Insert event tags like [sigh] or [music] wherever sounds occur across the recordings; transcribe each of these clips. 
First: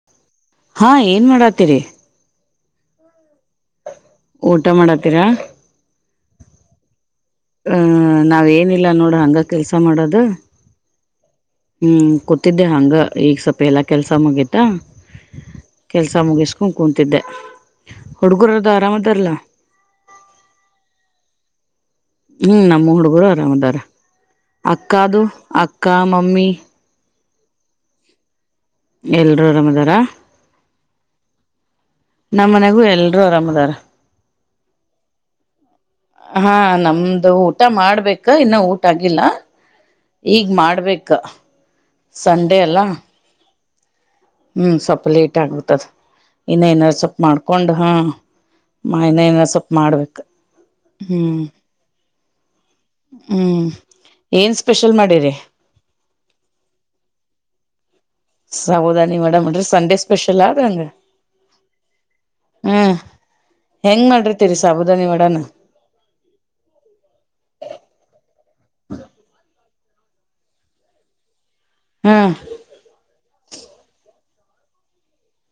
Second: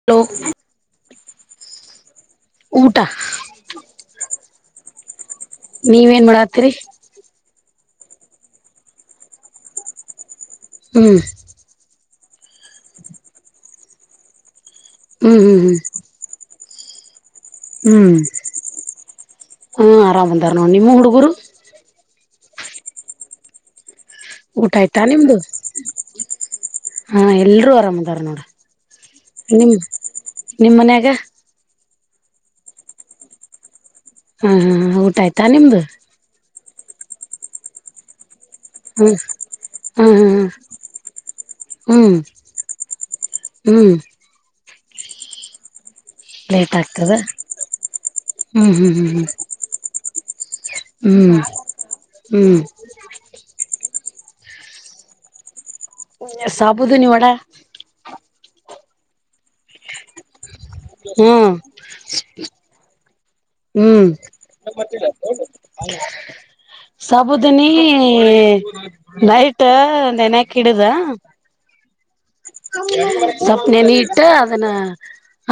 [unintelligible] ಹಾ ಏನ್ ಮಾಡಾತ್ತೀರಿ ಊಟಾ ಊಟ ಮಾಡತ್ತೀರಾ ನೀವ್ ಏನ್ ಮಾಡತ್ತೀರಿ ಆ ನಾವ್ ಏನಿಲ್ಲ ನೋಡ್ ಹಂಗ ಕೆಲ್ಸ ಮಾಡೋದು ಹ್ಮ್ ಹ್ಮ್ ಕೂತಿದ್ದೆ ಹಂಗ ಈಗ್ ಸ್ವಲ್ಪ ಎಲ್ಲಾ ಕೆಲ್ಸ ಮುಗಿತಾ ಹ್ಮ್ ಹ್ಮ್ ಹ್ಮ್ ಕೆಲಸ ಮುಗಿಸ್ಕೊಂಡ ಕುಂತಿದ್ದೆ ಹ್ಮ್ ಹುಡ್ಗುರದ ಆರಾಮದಾರಲ್ಲಾ ಹ ಆರಾಮ್ ಅದಾರ ನೋಡ್ ನಿಮ್ಮ ಹುಡುಗರು ಹ್ಮ್ ನಮ್ಮ ಹುಡುಗರು ಅರಾಮ್ದಾರ ಊಟ ಅಕ್ಕ ಆಯ್ತಾ ಅದು ನಿಮ್ದು ಅಕ್ಕ ಮಮ್ಮಿ ಹಾ ಎಲ್ರುೂ ಆರಾಮ್ ಅದಾರ ನೋಡ ಎಲ್ರು ಆರಾಮದಾರಾ ನಿಮ್ಮ್ ಮನ್ಯಾಗ ನಮ್ಮ್ ಮನೆಗೂ ಎಲ್ರೂ ಆರಾಮದಾರ ಹಾ ಹ ಊಟ ಆಯ್ತಾ ನಿಮ್ದು ಹಾ ನಮ್ದು ಊಟ ಮಾಡ್ಬೇಕು ಇನ್ನು ಊಟ ಹ್ಮ್ ಆಗಿಲ್ಲ ಹಾ ಹಾ ಈಗ್ ಮಾಡ್ಬೇಕ ಹ್ಮ್ ಸಂಡೆ ಅಲ್ಲ ಹ್ಮ್ ಹ್ಮ್ ಸ್ವಲ್ಪ ಲೇಟ್ ಅಗ್ಬಿಟ್ಟದ ಇನ್ನ ಲೇಟ್ ಏನಾದರ ಆಗ್ತದ ಸೊಪ್ಪ ಮಾಡ್ಕೊಂಡ್ ಹಾ ಹ್ಮ್ ಹ್ಮ್ ಮಾ ಇನ್ನ ಏನರ ಸೊಪ್ಪ ಮಾಡ್ಬೇಕ ಹ್ಮ್ ಹ್ಮ್- ಹ್ಮ್ ಏನ್ ಸ್ಪೆಷಲ್ ಮಾಡಿರಿ. ಹ ಸಾಬುದು ನೀ ಒಡಾ. ಸಾಬುದಾನಿ ವಡಾ ಮಾಡಿರಿ ಅಡ್ರಿ ಸಂಡೆ ಸ್ಪೆಷಲ್ ಆದ ಹಂಗಗೆ. ಹ್ಮ್ ಹೆಂಗ್ ಮಾಡಿರ್ತೀರಿ ಹ್ಮ್- ಸಾಬುದಾನಿ ವಡಾನ ಹೌ- ಸಾಬುದನಿ ನೈಟ್ ನೆನಯಕ ಹಿಡುದ. ಹ್ಮ-. ಸೊಪ್ಪನೆ ನೀ ಇಟ್ಟ ಅದನ್ನ.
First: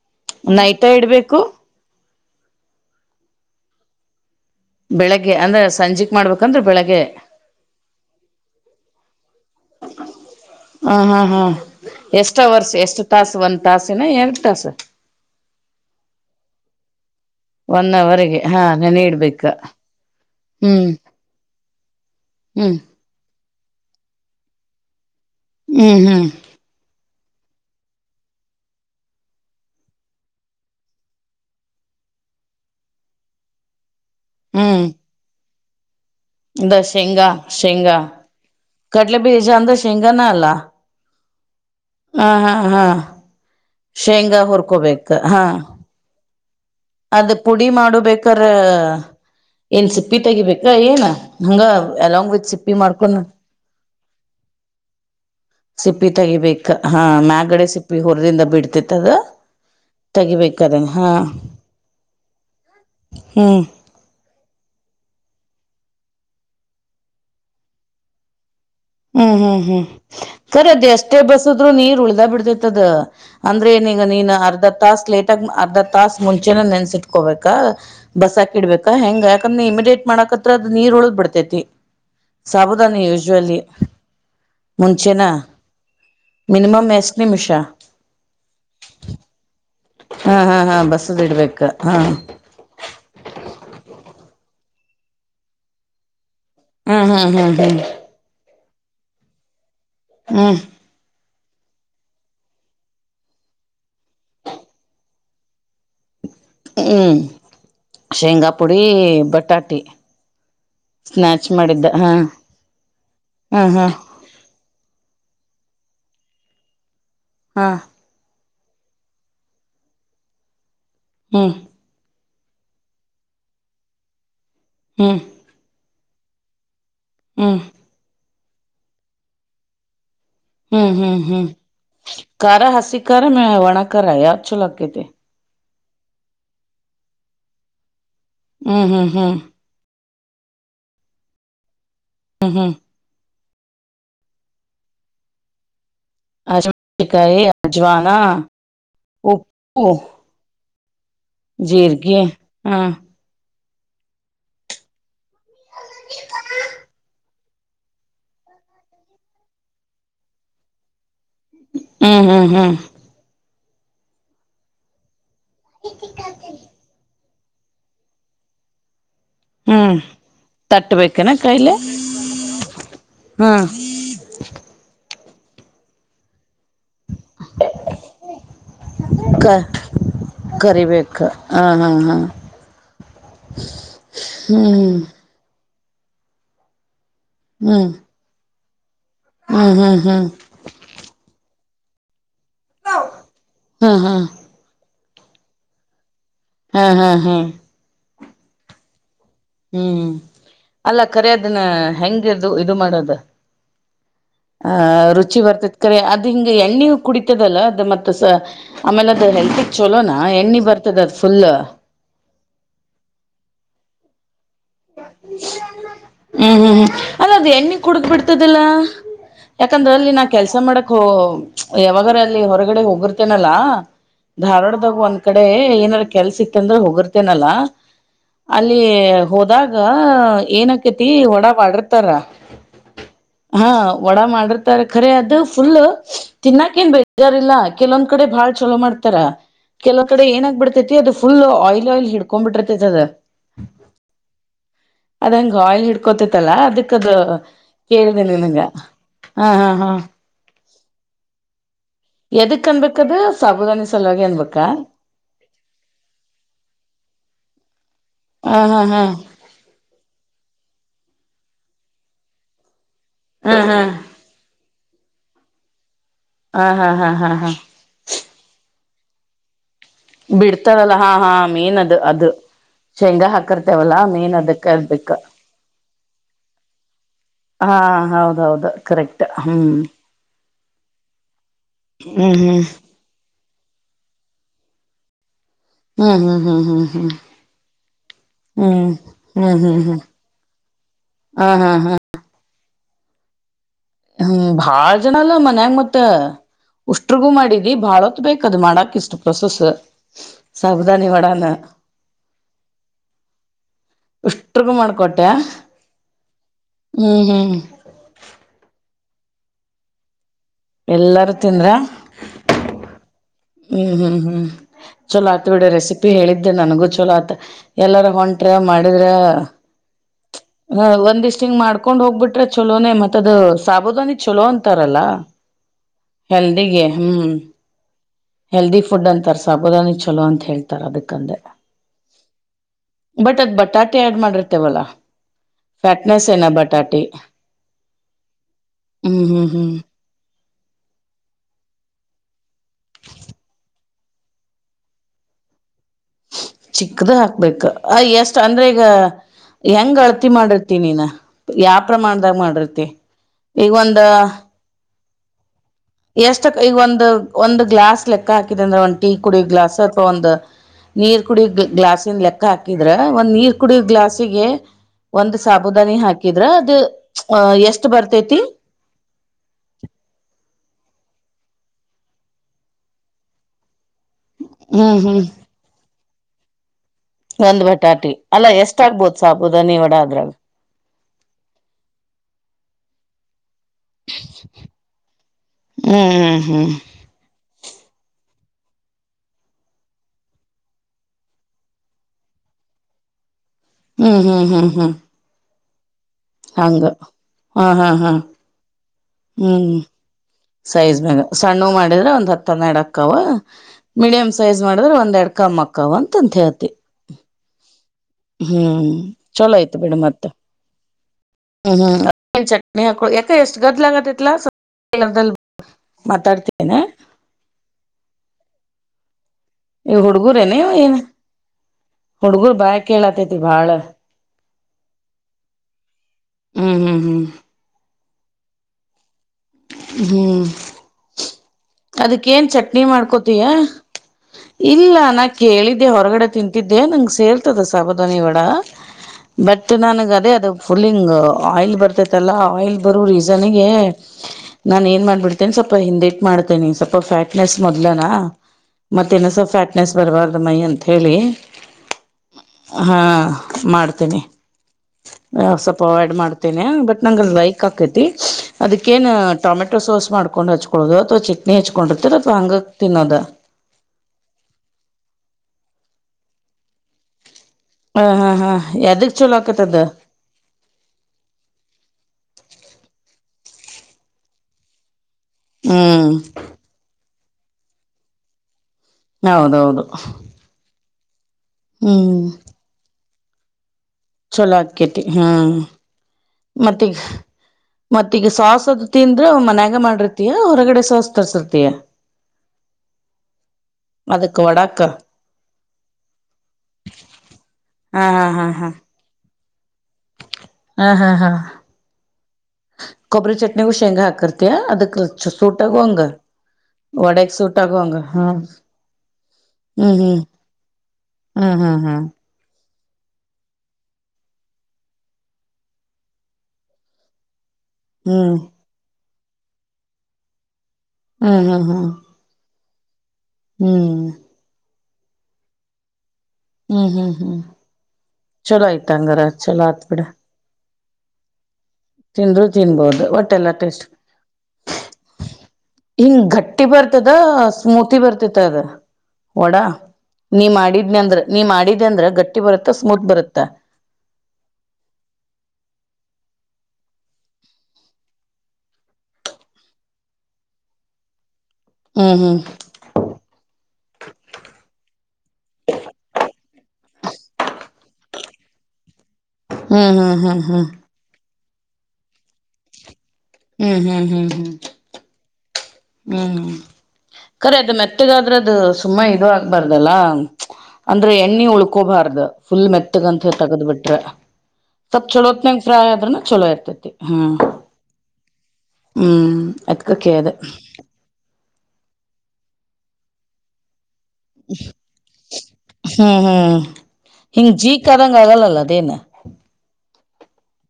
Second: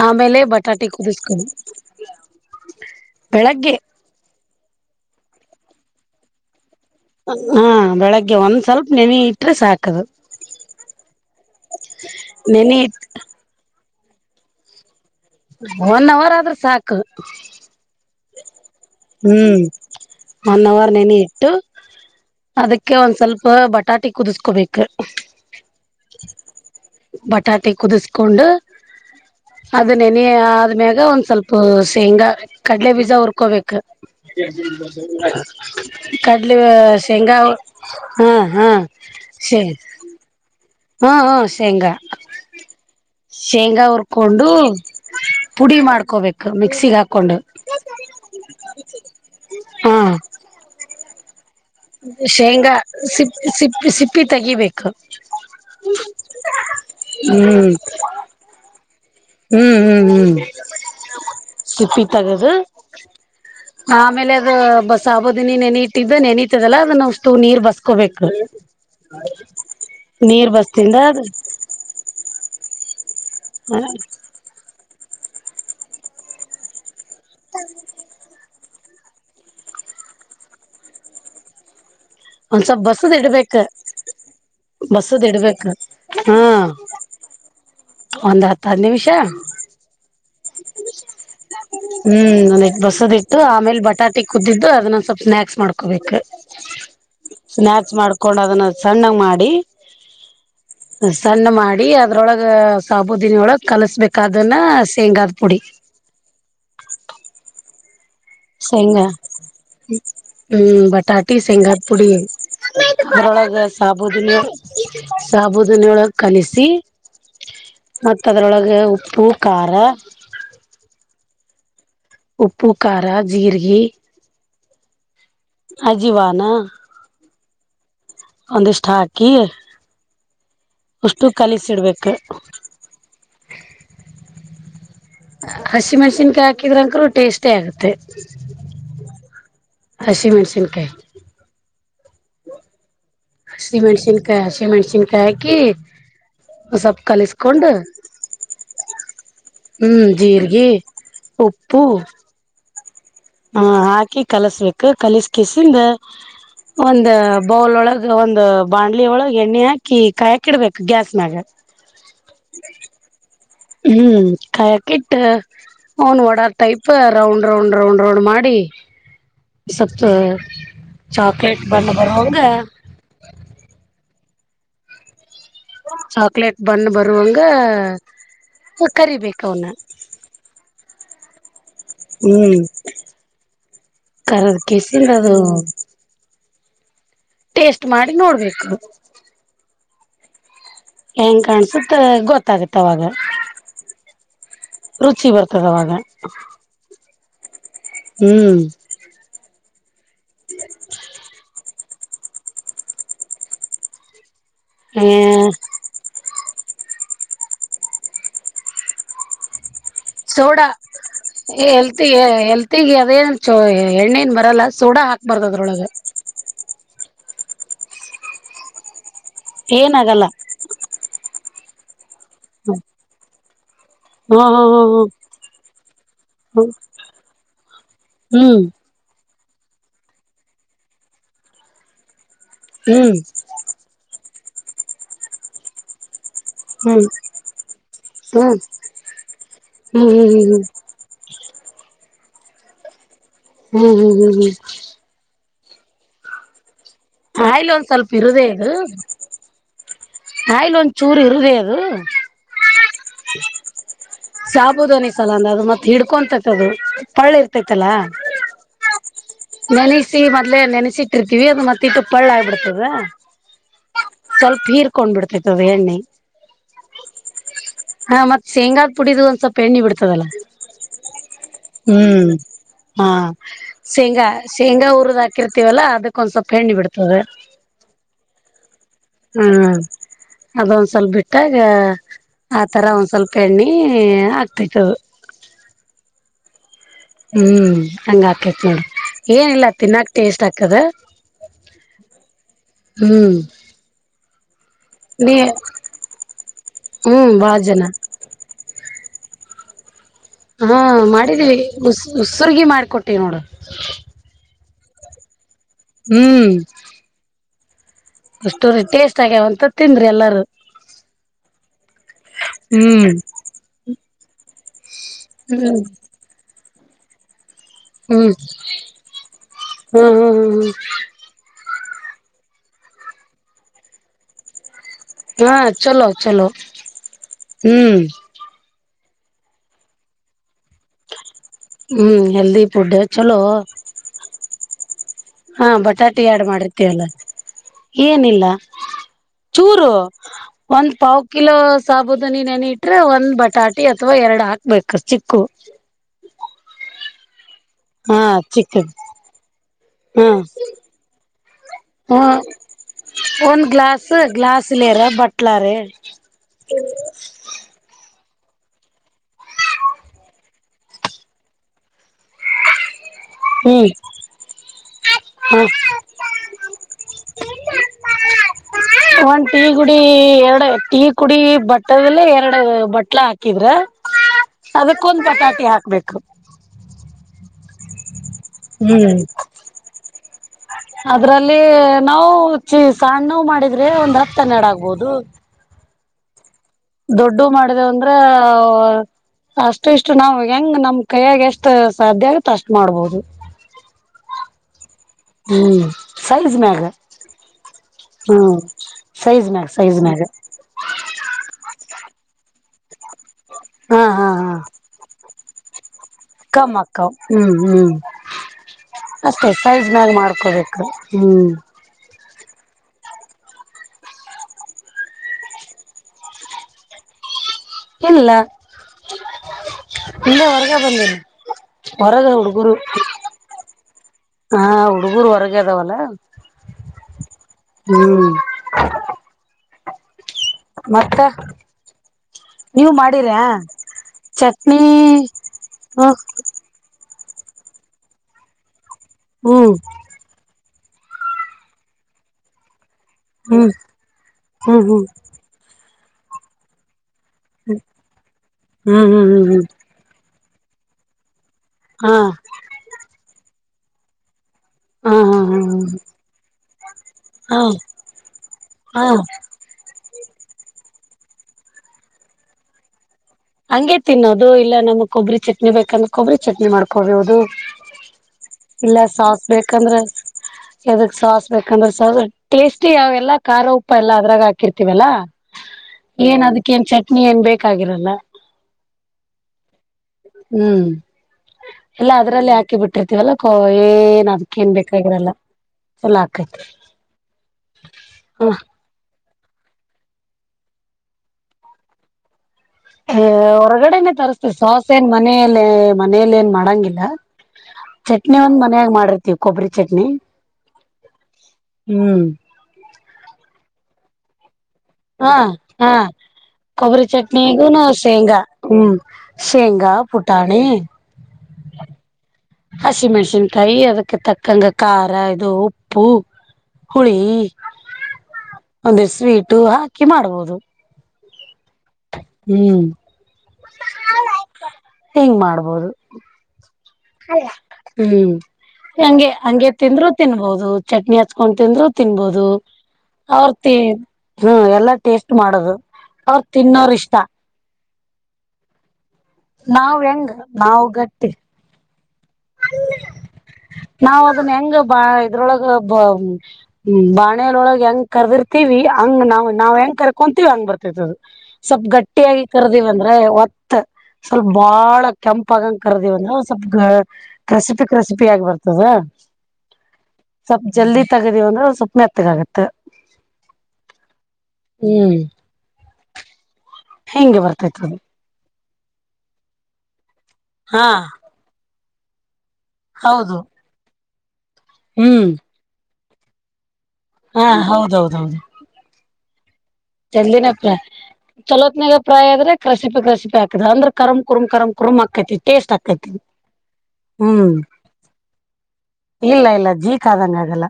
ಆಮೇಲೆ ನೈಟ ಬಟಾಟೆ ಕುದಿಸಕು ಇಡ್ಬೇಕು ಬೆಳಗ್ಗೆ. ಬೆಳಿಗ್ಗೆ ಅಂದ್ರೆ ಸಂಜೆಕ್ ಮಾಡ್ಬೇಕಂದ್ರ ಬೆಳಿಗ್ಗೆ. ಹಾ ಬೆಳಗ್ಗೆ ಒಂದ್ ಸ್ವಲ್ಪ ನೆನ ಇಟ್ರೆ ಸಾಕದು. ಹ ಹಾ ಹಾ ಎಷ್ಟ ವರ್ಷ ನೆನೆ ಇಟ್ ಎಷ್ಟು ತಾಸು ಒಂದ್ ತಾಸಿನ ಎರಡು ತಾಸ. ಒನ್ ಅವರ್ ಆದ್ರೆ ಸಾಕು ಒನ್ ಅವರ್ಗೆ ಹಾ ನೆನೆ ಇಡ್ಬೇಕ ಹ್ಮ್. ಒನ್ ಹ್ಮ್ ಅವರ್ ನೆನೆ ಇಟ್ಟು ಹ್ಮ್ ಅದಕ್ಕೆ ಒಂದ್ ಸ್ವಲ್ಪ. ಬಟಾಟೆ ಕುದಿಸ್ಕೋಬೇಕು. ಹ್ಮ್ ಹ್ಮ್- ಬಟಾಟೆ ಕುದಿಸ್ಕೊಂಡು. ಅದ ನೆನೆ ಆದ್ಮ್ಯಾಗ ಒಂದ್ ಸ್ವಲ್ಪ ಶೇಂಗಾ ಕಡಲೆ ಬೀಜ ಹುರ್ಕೋಬೇಕ. ಹ್ಮ್ ಕಡ್ಲಿ ಇದ ಶೇಂಗಾವು ಹಾ ಹಾ. ಕಡಲೆ ಬೀಜ ಶೇ ಅಂದ್ರ ಶೇಂಗಾನ ಅಲ್ಲ. ಹಾ ಹ ಶೇಂಗಾ. ಹ ಹಾ ಹಾ- ಶೇಂಗಾ ಶೇಂಗಾ ಹುರ್ಕೊಂಡು ಹುರ್ಕೋಬೇಕ ಹಾ ಪುಡಿ ಮಾಡ್ಕೋಬೇಕು ಮಿಕ್ಸಿಗ್ ಅದ ಹಾಕೊಂಡು. ಪುಡಿ ಮಾಡಬೇಕಾರ ಏನ್ ಹಾ ಸಿಪ್ಪಿ ತೆಗಿಬೇಕಾ ಏನ್ ಹಂಗ. ಅಲಾಂಗ್ ವಿತ್ ಶೇಂಗಾ ಸಿಪ್ಪಿ ಮಾಡ್ಕೊಂಡ್ ಸಿಪ್ಪ ಸಿಪ್ಪಿ ಸಿಪ್ಪಿ ತೆಗಿಬೇಕು. ಸಿಪ್ಪಿ ತೆಗಿಬೇಕ ಹಾ ಮ್ಯಾಗಡೆ ಹ್ಮ್ ಸಿಪ್ಪಿ ಹೊರದಿಂದ ಬಿಡ್ತಿತ್ತ ಅದ. ಹ್ಮ್ ಹ್ಮ್ ಹ್ಮ್ ತೆಗಿಬೇಕ ಅದನ್ನ ಹಾ ಸಿಪ್ಪಿ ತಗದು. ಹ್ಮ್ ಆಮೇಲೆ ಅದ ಬಸ್ ಆಬೋದಿನಿ ನೆನ ಇಟ್ಟಿದ್ದ ನೆನತದಲ್ಲಾ ಅದನ್ನಷ್ಟತು ನೀರ್ ಬಸ್ಕೋಬೇಕು. ಹ್ಮ್ ಹ್ಮ್ ಹ್ಮ್ ನೀರ್ ಕಖರಿ ಅದ್ ಬಸ್ದಿಂದ ಎಷ್ಟೇ ಅದು ಬಸದ್ರು ನೀರ್ ಉಳ್ದ ಬಿಡ್ತೈತದ. ಅಂದ್ರೆ ನೀಗ ನೀನ್ ಅರ್ಧದ ತಾಸ ಲೇಟಗ ಅರ್ಧ ತಾಸ ಮುಂಚೆನ ನೆನ್ಸಿಟ್ಕೋಬೇಕ. ಬಸ್ ಹಾಕಿಡ್ಬೇಕಾ ಹೆಂಗಗೆ ಯಾಕಂದ್ರೆ ಇಮಿಡೇಟ್ ಮಾಡಕತ್ರ ಅದ್ ನೀರ್ ಉಳ್ದ್ ಬಿಡ್ತೈತಿ. ಸಾವಧಾನಿ ಯೂಜುವಲಿ. ಬಸ್ಸದ ಇಡ್ಬೇಕ ಹಾ. ಮಿನಿಮಮ್ ಎಷ್ಟ್ ನಿಮಿಷ ಒಂದ್ ಹತ್ತ [inaudible] ನಿಮಿಷ. ಹಾ ಹಾ ಹಾ ಬಸದ ಇಡ್ಬೇಕ ಹಾ ಹ್ಮ್ ನ ಬಸದ. ಆಮೇಲೆ ಬಟಾಟೆ ಕುದ್ದಿದ್ದು ಅದನ್ನೊಂದ ಸ್ವಲ್ಪ್ ಸ್ನಾಕ್ಸ್ ಮಾಡ್ಕೋಬೇಕು. ಹ್ಮ್ ಹ್ಮ್ ಸ್ನಾಯಾಕ್ಸ್ ಹ್ಮ್ ಮಾಡ್ಕೊಂಡು ಅದನ್ನ ಸಣ್ಣಂಗ ಮಾಡಿ. ಹ್ಮ- ಸಣ್ಣ ಮಾಡಿ ಅದ್ರೊಳಗ ಸಾಬೂುದಿನೊಳಗೆ ಕಲಸ್ಬೇಕ ಅದನ್ನ ಶೇಂಗಾದ ಪುಡಿ. ಹ್ಮ್ ಶೇಂಗಾ ಪುಡಿ ಶೇಂಗಾ ಬಟಾಟಿ. ಹ್ಮ್ ಬಟಾಟಿ ಸ್ನ್ಯಾಚ್ ಶೇಂಗಾದ ಮಾಡಿದ್ದ ಪುಡಿ ಹಾ ಹಾ ಅರೊಳಗ ಹಾ ಸಾಬೂರ್. ಸಾಬೂದಿನಳಗೆ ಕಲಿಸಿ. ಹಾ- ಮತ್ತ ಅದರೊಳಗೆ ಉಪ್ಪು ಖಾರ-. ಹ್ಮ್- ಉಪ್ಪು ಖಾರ ಜೀರಿಗೆ. ಹ್ಮ್- ಅಜೀವಾನ. ಹ್ಮ್- ಅಧೆಷ್ಠಾಕಿ. ಹ್ಮ್ ಹ್ಮ್ ಹ್ಮ್ ಕಲಿಸಿಡ್ಬೇಕು ಕಾರ ಹಾಸಿಿ ಕಾರ ವಣ ಕರಾ ಯಾವ್ದು ಚೊಲೋ ಆಗ್ತೀಯತಿ. ಹಸಿ ಮಣ್ಸಿನ್ಕಾಯ ಹಾಕಿದ್ರಕರುೂ ಟೇಸ್ಟೇ ಆಗತ್ತೆ. ಹ್ಮ್ ಹ್ಮ್ ಹ್ಮ್- ಹಸ ಮೆಸಿನಕಾಯ. ಹಾ ಹಾ- ಸಿಮೆಣ್ಸಿನ್ಕಾಯ ಸಿಮೆಣ್ಸಿನ್ಕಾಯಿ ಹಾಕಿ. ಸ್ವಲ್ಪ [inaudible] ಕಲಿಸ್ಕೊಂಡು ಅಜ್ವಾ. - ಹ್ಮ್ ಜೀರ್ರಿಗೆ ಉಪ್ಪು. ಹಾ- ಹ ಹಾಕಿ ಕಲಸ್ಬೇಕು ಕಲಸ್ ಕಿಸಿಂದ ಒಂದ ಬೌಲ್ ಒಳಗ. ಈ ಒಂದು ಬಾಾಣ್ಲಿ ಒಳಗೆ ಎಣ್ಣೆ ಹಾಕಿ ಕಾಯಾಕಿಡ್ಬೇಕು ಗ್ಯಾಸ್ ಮ್ಯಾಗ. ಹ್ಮ್ ಹ್ಮ್ ಹ್ಮ್-. ಹ್ಮ್ ಕಾಯಕಿಟ್ಟ ಅವನ್ ಓಡಾಡ್ತೈ. ರೌಂಡ್ ರೌಂಡ್ ರೌಂಡ್ ರೌಂಡ್ ಮಾಡಿ. ಸ ಹ್ಮ್ ತಟ್ಬೇಕೇನ ಚಾಕ್ಲೇಟ್ ಕೈಲೆ ಬಣ್ಣ ಬರುವಂಗ. ಹಾ- ಚಾಕ್ಲೇಟ್ ಬಣ್ಣ ಬರುವಂಗ ಕರಿಬೇಕ ಕ ಅವನ. ಕರಿಬೇಕು ಹಾ ಹಾ ಹಾ. ಹ್ಮ್- ಕರದ ಹ್ಮ್ ಕೆಸೆಂಡ್ ಅದು. ಟೇಸ್ಟ್ ಹ್ಮ್ ಮಾಡಿ ನೋಡ್ಬೇಕು. ಹ್ಮ್ ಹ್ಮ್ ಹ್ಮ್- ಹೆಂಗ್ ಕಾಣಸುತ್ತ ಗೊತ್ತಾಗತ್ತ ಅವವಾಗ-. ಹ್ಮ್ ಹಾ ರುಚಿ ಬರ್ತದವಾಗ. ಹಾ ಹಾ ಹಾ- ಹ್ಮ್- ಹ್ಮ್ ಅಲ್ಲ ಕಖರಿದನ್ನ ಹೆಂಗರ್ದು ಇದು ಮಾಡದ. ಏ ರುಚಿ ವರ್ತ. ರೆ ಅದು ಹಿಂಗಗೆ ಎಣ್ಣೆ ಕುಡಿತದಲ್ಲ ಅದು ಮತ್ತ ಸ ಆಮೇಲೆ ಅದು ಹೆಲ್ತ್. ಚಲೋನಾ ಎಣ್ಣೆ ಬರ್ತದ ಅದ ಫುಲ್. ಹೇಳ್ತಿಗೆ ಹೆಲ್ತಿಗೆ ಅದೇ ಚ ಎಣ್ಣೇನ್ ಬರಲ್ಲ. ಸೋಡಾ ಹಾಕ್ಬಾರ್ದ ಅದ್ರೊಳಗ ಹ್ಮ್ ಹ್ಮ್ ಅದ್ದ ಎಣ್ಣಿ ಕುಡುಕ್ ಬಿಡ್ತದಿಲ್ಲ. ಯಾಕಂದ್ರೆ ಅಲ್ಲಿ ನಾ ಏನಾಗಲ್ಲ ಕೆಲ್ಸ ಮಾಡಕ್ ಯಾವಾಗಾರ ಅಲ್ಲಿ ಹೊರಗಡೆ ಹೋಗಿರ್ತೇನಲ್. ಹ್ಮ ಧಾರವಾಡದಾಗ ಒಂದ್ ಕಡೆ ಏನಾರ ಕೆಲ್ಸ ಇತ್ತಂದ್ರೆ ಹೋಗಿರ್ತೇನಲ್ಲ ಹ್ಮ್ ಅಲ್ಲ. ಹೋದಾಗ ಏನಕೇತಿ ಒಡ ಮಾಡಿಡರ್ತಾರ. ಹ್ಮ್- ಹಾ ವಡಾ ಮಾಡಿರ್ತಾರೆ ಖರೆ ಅದು ಫುಲ್. ತಿನ್ನಾಕ ಏನ್ ಹ್ಮ್ ಬೇಜಾರ್ಿಲ್ಲ ಕೆಲೊಂದ್ ಕಡೆ ಹ್ಮ್ ಬಾಳ್ ಚಲೋ ಮಾಡ್ತಾರ ಕೆಲವೊ್ ಹ್ಮ್ ಹ್ಮ್ ಕಡೆ ಏನಾಗ್ಬ ಹ್ಮ್ ಬಿಡ್ತೈತಿ ಅದು. ಫುಲ್ ಆಯಿಲ್ ಆಿಲ್ ಹಿಡ್ಕೊಂಬ ಬಿಿರ್ೈತದ. ಹ್ಮ್ ಹ್ಮ್ ಹ್ಮ್ ಹ್ಮ್- ಅದಂಗ ಆಯಿಲ್ ಹಿಡ್ಕೋತತ್ತಲ್ಲ ಅದಕ್ಕ ಅದು ಆಯಿಲ್ ಒಂದ್ ಸ್ವಲ್ಪ ಕೇಳಿದೆ ನನ್ಂಗ ಹಾ ಹಾ ಹಾ. ಹ್ಹಾಯಿಲ್ ಒಂದ್ ಚೂರು ಇರುದೇ ಅದು. ಎದಕ್ ಅನ್ಬೇಕದ ಸಾಬುದಾನಿ ಸಲುವಾಗಿ ಅನ್ಬೇಕಾ ಸಾಬೂದನ ಸಲ ಅಂದ ಅದು ಮತ್ತತ್ ಹಿಡ್ಕೊಂತ ಅದು ಪಳ್ಳಿ ಇರ್ತ. ತ ಲ್ಲಾ. ಹ ಹಾ ಹಾ್- ನೆನೆಸಿ ಮೊದ್ಲೆ ನೆನೆಸಿ ಇಟ್ಟಿರ್ತತಿವಿ ಅದು ಮತ್ತೆ ಇಟ್ಟು ಪಳ್ಳ ಆಗ್ಬಿಡ್ತದ. ಹಾ ಹಾ- ಸ್ವಲ್ಪ ಹೀರ್ಕೊಂಡ್ಬಿಡ್ತೈತದು ಎಣ್ಣೆ. ಹಾ ಹಾ ಹಾ ಹಾ ಹಾ- ಹಾ ಮತ್ ಶೇಂಗಾದ ಪುಡಿದು ಒಂದ ಸ್ಲ್ಪ ಎಣ್ಣಿ ಬಿಡ್. ಬಿಡ್ತಾರಲ್ಲ ಹಾ ಹಾ ಮೇನ್ ಅದು ಹ್ಮ್ ಅದು-. ಹಾ ಶೇಂಗಾ ಹಾಕರ್ತೇವಲ್ಲಾ ಶೇಂಗಾ ಮೇನ್ ಅದಕ್ಕ ಶೇಂಗಾ ಇರ್ಬೇಕ ಉಊರದ್ ಹಾಕಿರ್ತೀವಲ್ಲಾ ಅದಕ್ಕೊಂದ್ ಸ್ವಲ್ಪ ಎಣ್ಣಿ ಬಿಡ್ತದೆ. ಹಾ ಹೌದ ಹೌದು ಕರೆಕ್ಟ್. ಹ್ಮ್ ಅದೊಂದ್ ಸ್ವಲ್ಪ ಬಿಟ್ಟಾಗ ಹ್ಮ್ ಆ ತರ ಹ್ಮ್ ಒಂದ್ ಸ್ವಲ್ಪ. ಬೆಣ್ಣಿ ಆಗ್ತೈತದು. ಹ್ಮ್ ಹ್ಮ್ ಹ್ಮ್ ಹ್ಮ್ ಹ್ಮ್- ಹ್ಮ್ ಹಂಗ ಆಕೇತಿ ನೋಡ ಹ್ಮ್ ಹ್ಮ್ ಏನಿಲ್ಲ ಹ್ಮ್ ಹ್ಮ್ ತಿನ್ನಾಕ್ ಟೇಸ್ಟ್ ಆಕದ. ಹಾ ಹಾ- ಹ್ಮ್- ಹ್ಮ್ ಬಾಳ ಜನ ಅಲ್ಲ ನೀ ಮನ್ಯಾಗ ಮತ್ತ ಉಷ್ಟ್ರಗೂ ಹ್ಮ್ ಮಾಡಿದಿ ಜನ ಬಾಳ. ಬೇಕದು್ ಮಾಡಕ ಇಷ್ಟು ಪ್ರೊಸೆಸ್. ಹಾ ಸಾಬುದಾನಿ ವಡಾನ ಮಾಡಿದೀವಿ ಉಸ್ ಉಸರ್ಗಿ ಮಾಡಿಕೊಟ್ಟಿವ ನೋಡು. ಇಷ್ಟ್ರಗೂ ಮಾಡ್ಕೊಟ್ಟ್ಯಾ. ಹ್ಮ್- ಹ್ಮ್ ಹ್ಮ್- ಅಷ್ಟು ಟೇಸ್ಟ್ ಆಗ್ಯಾವಂತ ತಿಿಂದ್ರಿ ಎಲ್ಲಾರೂ. ಎಲ್ಲಾರೂ ತಿಂದ್ರ. ಹ್ಮ್- ಹ್ಮ್ ಹ್ಮ್ ಹ್ಮ್ ಚಲೋ ಆತ ಬಿಡ ಹ್ಮ್ ರೆಸಿಪಿ ಹೇಳಿದ್ದೆ ನನಗೂ ಚೊಲೋ ಆತ. ಎಲ್ಲಾರ ಹ್ಮ್ ಹೊಂಟ್ರ ಮಾಡಿದ್ರ ಹ್ಮ್ ಹ್ಮ್ ಹ್ಮ್ ಹ್ಮ್ ಒಂದಿಷ್ಟ ್ ಮಾಡ್ಕೊಂಡ್ ಹೋಗ್ಬಿಟ್ರೆ ಚಲೋನನೆ ಮತ್ತ ಅದು ಸಾಬೋದನಿ ಚಲೋ ಅಂತ. ತಾರಲ್ಲ ಹಾ ಚಲೋ ಚಲೋ ಹೆಲ್ದಿಗೆ ಹ್ಮ್. ಹ್ಮ್- ಹೆಲ್ದಿ ಫುಡ್ ಅಂತಾರ ಸಾಬೋದಾನಿ ಚಲೋ ಅಂತ ಹೇಳ್ತಾರೆ ಅದಕ್ಕಂದೆ. ಹ್ಮ್ ಹೆಲ್ದಿ ಫುಡ್ ಚಲೋ. ಬಟ್ ಅದ್ ಬಟಾಟೆ ಆಡ್ ಮಾಡಿರ್ತೇವಲ್ಲಾ. ಹಾ ಬಟಾಟಿ ಫ್ಯಾಟ್ನೆಸ್ ಆಡ್ ಏನ ಬಟಾಟಿ ಮಾಡತಿೇವಲ್ಲ. ಏನಿಲ್ಲ ಹ್ಮ್ ಹ್ಮ್ ಹ್ಮ್ ಚೂರು. ಒಂದ್ ಪಾವ್ ಕಿಲೋ ಸಾಬೂದನಿ ನೆನ ಇಟ್ರೆ ಒಂದ್ ಬಟಾಟಿ ಅಥವಾ ಎರಡು ಹಾಕ್ಬೇಕ ಚಿಕ್ಕು. ಚಿಕ್ಕದು ಹಾಕ್ಬೇಕ ಆ ಹಾ ಎಷ್ಟ ಅಂದ್ರೆ ಈಗ. ಚಿಕ್ಕದು ಹೆಂಗ್ ಅಳತಿ ಮಾಡಿರ್ತಿ ನೀನ್ ಯಾವ ಹ ಪ್ರಮಾಣದಾಗ್ ಮಾಡಿರ್ತಿ. ಒಂದ್ ಈಗ ಒಂದ ಗ್ಲಾಸ್ ಗ್ಲಾಸ್ಲರ ಬಟ್ಲ ರೀ. ಎಷ್ಟ ಈಗ ಒಂದು ಒಂದು ಗ್ಲಾಸ್ ಲೆಕ್ಕ ಹಾಕಿದೆ ಅಂದ್ರೆ ಒಂದ್ ಟೀ ಕುಡಿಯ ಗ್ಲಾಸ್ ಅಥವಾ ಒಂದು. ನೀರ್ ಕುಡಿಯ ಗ್ಲಾಸ್ಿಂದ ಲೆಕ್ಕ ಹಾಕಿದ್ರ ಒಂದ್ ನೀರ್ ಕುಡಿಯ ಹ್ಮ್ ಗ್ಲಾಸಿಗೆ. ಒಂದ್ ಹ ಸಾಬೂುದಾನಿ ಹಾಕಿದ್ರ ಅದ ಅ ಎಷ್ಟ ಬರ್ತೇತಿ ಒಂದ್ ಟೀ ಗುಡಿ ಎರಡು ಟೀ ಕುುಡಿ ಬಟ್ಟದಲ್ಲ ಎರಡು ಬಟ್ಲ ಹಾಕಿದ್ರ ಹ್ಮ ಅದಕ್ಕೊ ಒಂದ್ ಬಟಾಟಿ ಹಾಕ್ಬೇಕು ಒಂದ್ ಬಟಾಟಿ ಅಲ್ಲಾ ಎಷ್ಟಾಗಬೋದು ಹ್ಮ್ ಸಾಬುದಾ ನೀ ವಡಾ ಅದ್ರಾಗ ಅದ್ರಲ್ಲಿ ನಾವು ಚಿ ಸಣ್ನೋವು ಮಾಡಿದ್ರೆ ಒಂದ್ ಹತ್ ಹನೆರಡ ಆಗ್ಬಹದು ಹ್ಮ್ ಹ್ಮ್ ಹ್ಮ್ ದೊಡ್ಡ ಮಾಡಿದೆೇವ ಅಂದ್ರ ಅಷ್ಟು ಇಷ್ಟು ನಾವ್ ಹೆಂಗ್ ನಮ್ ಕೈಯಾಗ ಎಷ್ಟ ಸಾಧ್ಯ ಆಗುತ್ತ ಅಷ್ಟ್ ಮಾಡ್ಬೋದು ಹ್ಮ್ ಹ್ಮ್ ಹ್ಮ್ ಹ್ಮ್ ಹ್ಮ್ ಸೈಜ್ ಮ್ಯಾಗ ಹಂಗ ಹಾ ಹಾ ಹಾ ಹ ಸೈಜ್ ಮ್ಯಾಗ ಹ್ಮ್ ಸೈಜ್ ಮ್ಯಾಗ ಸೈಜ್ ಮ್ಯಾಗ ಸಣ್ಣ ಮಾಡಿದ್ರೆ ಒಂದ್ ಹತ್ತ ಹನ್ನೆರಡ್ ಅಕ್ಕಾವ ಹಾ ಹಾ ಮೀಡಿಯಂ ಹಾ ಸೈಜ್ ಮಾಡಿದ್ರೆ ಒಂದ್ ಎಡ್ ಕಮಕ್ಕಾವ ಅಂತಂತ ಹೇಳ್ತಿ ಅಕ್ಕಾವ ಹ್ಮ್ ಹ್ಮ್ ಹ್ಮ್ ಅಷ್ಟೇ ಚಲೋ ಆಯ್ತು ಸೈಜ್ ಬಿಡ ಮ್ಯಾಗ ಮತ್ತ ಮಾಡ್ಕೋಬೇಕು ಹ್ಮ್ ಹ ಚಟ್ನಿ ಹಾಕ ಯಾಕ ಎಷ್ಟು ಗದ್ದಲ ಆಗತ್ತತ್ಲ [inaudible] ಮಾತಾಡ್ತೀಎನ ಇಲ್ಲಾ [inaudible] ಈ ಹುಡ್ಗುರ ಏನವ ಹೊರಗ ಏನು ಬಂದೇನಿ ಹೊರಗ ಹುಡ್ಗೂರು ಹುಡುಗರು ಬಾಯ ಕೇಳತೇತಿ ಬಾಳ ಹಾ ಹುಡುಗೂರ್ ಹೊರಗೆ ಅದಾವಲ್ಲ ಹ್ಮ್ ಹ್ಮ್ ಹ್ಮ್ ಹ್ಮ್ ಹ್ಮ್ ಮತ್ತ ಅದಕ್ಕೇನ್ ಚಟ್ನಿ ನೀವ್ ಮಾಡಿರಾ ಮಾಡ್ಕೋತೀಯ ಚಟ್ನಿ ಇಲ್ಲ ನಾ ಕೇಳಿದ್ದೆ ಹ ಹೊರಗಡೆ ತಿಂತ ತಿದ್ದೆ ನನ್ನಗ ಸೆರತದ ಸಾಬುಧಾನಿ ವಡಾ ಬಟ್ ಹ್ಮ್ ನನಗ ಅದೇ ಅದು ಫುಲ್ ಹಂಗ್ ಆಯಿಲ್ ಬರ್ತೈತಲ್ಲಾ ಆಯಿಲ್ ಬರೋ ರೀಸನ್ ಗೆ ಹ್ಮ್ ಹ್ಮ್ ನಾನ್ ಏನ್ ಹ್ಮ್ ಮಾಡ್ಬಿಡ್ ಸ್ವಲ್ಪ ಹಿಂದಿಟ್ ಮಾಡ್ತೇನಿ ಸ್ವಲ್ಪ ಫ್ಯಾಟ್ನೆಸ್ ಮೊದ್ಲನಾ ಹ್ಮ್ ಮತ್ತೆ ಹ್ಮ್ ಇನ ಹ್ಮ್ ಸ್ವಲ್ಪ ಹ್ಮ್ ಫ್ಯಾಟ್ನೆಸ್ ಬರಬಾರದ ಮೈ ಅಂಂತೇಳಿ ಹಾ ಹಾ ಮಾಡ್ತೇನಿ ಹಾ ಹಾ ಸ್ವಲ್ಪ ಅವೈಡ್ ಮಾಡ್ತೇನೆ ಬಟ್ ನಂಗ ಹಾ ಲೈಕ್ ಹಾ ಆಕೈತಿ ಅದಕ್ಕೇನ್ ಹಾ ಟೊಮೆಟೋ ಸಾಸ್ ಮಾಡಕೊಂಡು ಹಚಕೋಳ್ಳೋದು ಅಥವಾ ಚಟ್ನಿ ಹಚ್ಕೊಂಡಿರ್ತರ ಅಥವಾ ಹಂಗೆ ತಿನ್ನೋದು ಹಂಗೆ ತಿನ್ನೋದು ಇಲ್ಲ ನಮ್ ಕೊಬ್ಬರಿ ಚಟ್ನಿ ಬೇಕಂದ್ರೆ ಕೊಬ್ಬರಿ ಚಟ್ನಿ ಮಾಡ್ಕೊಬಹದು ಹ ಹಾ ಹಾ ಎದಕ್ ಚಲೋ ಆಕತ್ತದ ಎದಕ್ ಸಾಸ್ ಬೇಕಂದ್ರೆ ಟೇಸ್ಟಿ ಯಾವೆಲ್ಲ ಖಾರ ಉಪ್ಪ ಎಲ್ಲ ಅದ್ರಾಗ ಹಾಕಿರ್ತೀವಲ್ಲಾ ಹ್ಮ್ ಏನ್ ಅದಕ್ಕೇನ್ ಚಟ್ನಿ ಏನ್ ಬೇಕಾಗಿರಲ್ಲ ಹೌದೌದು ಹ್ಮ್ ಎಲ್ಲ ಹ್ಮ್ ಅದ್ರಲ್ಲಿ ಹಾಕಿ ಬಿಟ್ಟಿತೀವಲ್ಲ ಏ ಅದ್ಕ ಚಲೋ ಏನ್ ಬೇಕಾಗಿರಲ್ಲ ಚಲೋ ಆಕೈತಿ ಮತ್ತೆಗ ಮತ್ತ ಈಗ ಹ ಸಾಸದು ತಿಂದ್ ಅವ ಮನ್ಯಾಗ ಮಾಡಿರ್ತಿಯ ಹೊರಗಡೆ ಸೋಸ್ ತರ್ಸಿರ್ತಿಯಾ ಹ ಹೊರಗಡೆನೆೇ ಅದಕ್ಕ ತರಿಸಸ್ತಿ ವಡಾಕ ಸಾವಸ ಏನ್ ಮನೆಯಲ್ಲ ಮನೇಲಿ ಏನ್ ಮಾಡಂಗಿಲ್ಲ ಹಾ ಹಾ ಚಟ್ನಿ ಹಾ ಒಂದ್ ಹಾ ಮನ್ಯಾಗ ಮಾಡಿರ್ತಿವಿ ಕೊಬ್ಬರಿ ಚಟ್ನಿ ಹಾ ಹಾ ಹಾ- ಹ್ಮ್- ಕೊಬ್ಬರಿ ಚಟ್ನಿಗು ಶೇಂಗ ಹಾಕಿರ್ತಯ ಅದಕ್ ಹಾ ಸೂಟಗ ಹಾ ಹಂಗ. ಕೊಬ್ಬರಿ ಚಟ್ನಿಗ ನ ಶೇಂಗಾ ಹ್ಮ್ ಶೇಂಗಾ ಪುಟಾಣಿ. ಹ್ಮ ಹಾ ಹಾ- ಹಸಿಮೆಣಸಿನ್ಕಾಯಿ ಅದಕ್ಕೆ ತಕ್ಕಂಗ ಖಾರ ಇದು ಉಪ್ಪು. ಹುಳಿ. ಹ್ಮ್- ಒಂದಸ್ ಸ್ವೀಟು ಹಾಕಿ ಮಾಡ್ಬೋದು. ಹಾ ಹಾ ಹಾ- ಹ್ಮ್ - ಹ್ಮ್ - ಹಿಂಗ್ ಮಾಡ್ಬೋದು. ಹ್ಮ್ - ಹ್ಮ್ ಹಗೆ ಚಲೋ ಹಗೆ ಆತ್ ಬಿಡ ತಿಂದ್ರರು ತಿನ್ಬಹದು ಚಟ್ನಿ. ಹಂಗ ತಿಂದ್ರು ತಿನ್ಬೋದು ತಿಂದ್ರು ತಿನ್ಬೋದು ಅವ್ರ ಒಟ್ಟೆಲ್ಲಾ ಟೇಸ್ಟ್ ಎಲ್ಲಾ ಟೇಸ್ಟ್ ಮಾಡದು. ಹಿಂಗ್ ಗಟ್ಟಿ ಬರ್ತದ ಸ್ಮೂತಿ ಬರ್ತದ ಅದ. ಓಡಾ ನಾವ್ ಹೆಂಗ ನೀ ನಾವ್ ಮಾಡಿದನ ಅಂದ್ರ ಗಟ್ಟಿ ನೀ ಮಾಡಿದಿ ಅಂದ್ರ ಗಟ್ಟಿ ಬರುತ್ತ ಸ್ಮೂತ್ ಬರುತ್ತಾ. ನಾವ್ ಅದನ್ ಹೆಂಗ ಬಾ ಇದ್ರೊಳಗ. ಹ್ಮ್ ಬಾಣಲ್ ಒಳಗೆ ಹೆಂಗ್ ಕರ್ದಿರ್ತಿೀವಿ ಹಂಗ್ ನಾವ್ ನಾವ್ ಹೆಂಗ ಕರ್ಕೊಂತೀವಿ ಹಂಗ್ ಬರ್ತತದದು. ಸ್ವಲ್ಪ್ ಹ್ಮ್ ಹ್ಮ್ ಗಟ್ಟಿಯಾಗಿ ಕರ್ದೀವ ಅಂದ್ರೆ ಒತ್ತ. ಸ್ವಲ್ಪ ಬಾಳ ಕೆಂಪ ಆಗಂಗ ಕರದವಂದ್ರ ಸ್ವಲ್ಪ. ಕ್ರಸಿಪಿ ಕ್ರಸಿಪಿ ಆಗ ಬರ್ತದ ಹ್ಮ್ ಹ್ಮ್ ಹ್ಮ್ ಹ್ಮ್ ಸ್ವಲ್ ಹ್ಮ್ ಜಲ್ದಿ. ತಗೀಿ ಅಂದ್ರೆ ಸಪ್ಪನೆತ್ತಗುತ್ತೆ. ಹ್ಮ್ ಹ್ಮ್ ಹ್ಮ್ ಹ್ಮ್- ಹ್ಮ್- ಹ್ಮ್ ಹಿಂಗೆ ಕರೆ ಅದು ಬರ್ತೈತ್ ಮೆತ್ತಗಾದ್ರೆ ಅದು ಸುಮ್ಮ ಇದು ಆಗ್ಬಾರ್ದಲ್ಲ. ಹಾ ಅಂದ್ರೆ ಎಣ್ಣೆ ಉಳ್ಕೋಬಾರ್ದ ಫುಲ್ ಮೆತ್ತಗಂತ ಹೌದು ತಗದ ಬಿಟ್ರೆ. ಸ್ವಲ್ಪ ಹ್ಮ್ ಚೂಲತ್ಯನ್ಗ ಪ್ರೈ ಆದ್ರನ ಛಲೋ ಇರ್ತೈತಿ. ಹಾ ಹೌದೌದ ಹೌದು. ಹ್ಞ - ಚಲೋತ್ನಾಗ ಪ್ರೃಯ್ ಆದ್ರೆ ಕ್ಸಿಪಿ ಕ್ಸಿಪಿ ಹಾಕದ ಅಂದ್ರೆ. ಕರಂ ಕುರುಮ ಕರಂ ಕುರುಮ ಆಕ್ಕತಿ ಟೇಸ್ಟ್ ಆಕತಿ. ಹಾ ಹಾ - ಹಿಂಗ್ ಜೀಕ್ ಅದಂಗ ಆಗಲ್ಲಲ ಅದೇನ. ಇಲ್ಲ ಇಲ್ಲ ಜೀಕ್ ಆದಂಗ ಆಗಲ್ಲ.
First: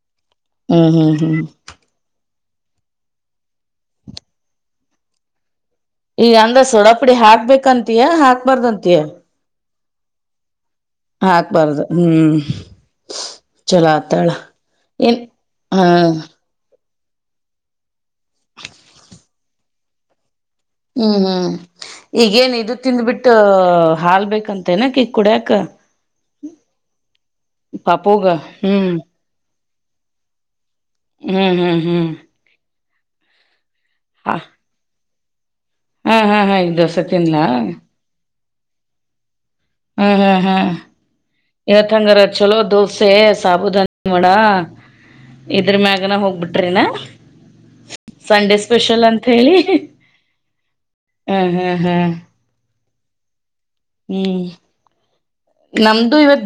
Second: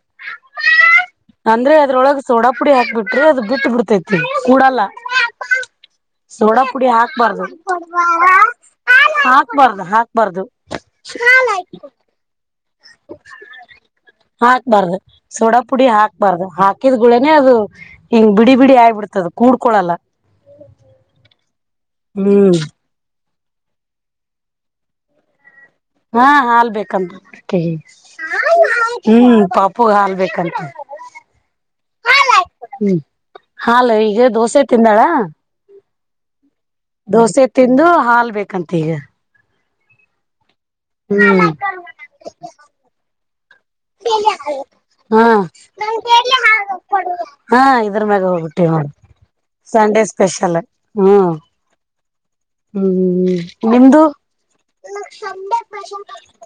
ಹ್ಮ್ ಹ್ಮ್ ಹ್ಮ - ಅಂದ್ರೆ ಅದ್ರೊಳಗ ಸೋಡಾ ಪುಡಿ ಹಾಕ್ಬ ಬಿಟ್ರೆ ಅದು ಬಿಟ್ಟ ಬಿಡ್ತೈತಿ ಕೂಡಲ್ಲ. ಈಗ ಅಂದ್ರ ಸೋಡಾ ಪುಡಿ ಸೋಡಾಪುಡಿ ಹಾಕ್ಬಾರ್ದು ಹಾಕ್ಬೇಕಂತಯ ಹಾಕ್ಬಾರ್ದಂತಯ ಹಾಕ್ಬಾರ್ದು ಹಾಕ್. ಬರ್ದು. ಹಾಕ್ಬಾರ್ದು ಹ್ಮ್. ಚಲೋ ಆತಾಳ ಹಾಕ್ಬಾರ್ದು ಏನ್ ಸೋಡಾ ಹಾ ಪುಡಿ ಹಾಕ್ಬಾರ್ದು. ಅದು ಹಾಕಿದ್ಗೂಳನೆ ಅದು ಹಿಂಗ್ ಬಿಡಿ ಬಿಡಿ ಆಯಿಬಿಡ್ತದ ಕೂಡ್ಕೊಳಲ್ಲ. ಹ್ಮ್ ಹ್ಮ್ ಈಗೇನ್ ಹ್ಮ್ ಇದುತಿನ್ಬಟ ಹಾಲ್ಬೇಕಂತ ಏನಕಿ ಕುಡಿಯಕ. ಹಾ ಹಾಲ್ ಬೇಕಂತ ಅಕಿಗೆ. ಪಾಪುಗ ಹ್ಮ್ ಪ್ಪೂ ಹಾಲ್ಬೇಕಂತೆ‌. ಹ್ಮ್ ಹ್ಮ್ ಹ್ಮ್ ಹ್ಮ್ ಹಾಲು ಈಗ ಹ ದೋಸೆ ತಿಂದಾಳ. ಹಾ ಹಾ ಹಾ ಈಗ ದೋಸೆ ತಿನ್ಲಾ ಹ್ಮ್ ತಿಂದು ಹಾಲ್ ಬೇಕಂತೆ ಈಗ. ಹ್ಮ ಹ್ಮ್ ಹ್ಮ್ ಹ್ಮ್ ಯಾಕಂದ್ರೆ ಚಲೋ ದೋಸೆ ಸಾಬೂಧಾನ್ ನೋಡಾ ಹಾ ಇದ್ರ ಮ್ಯಾಗನ್ ಹೋಗ್ಬಿಟ್ರನಾ. ಹಾ ಇದ್ರ ಮ್ಯಾಗ ಹೋಗ್ಬಿಟ್ಟಿ ನೋಡ್ ಹೇಳಿ ಸಂಡೆ ಸ್ಪೆಷಲ್ ಹ್ಮ್ ಹಾ ಹಾ ಹಾ ಹ್ಮ್ ನಿಮ್ದು‌ ಹ್ಮ್ ನಮ್ದು ಇವತ್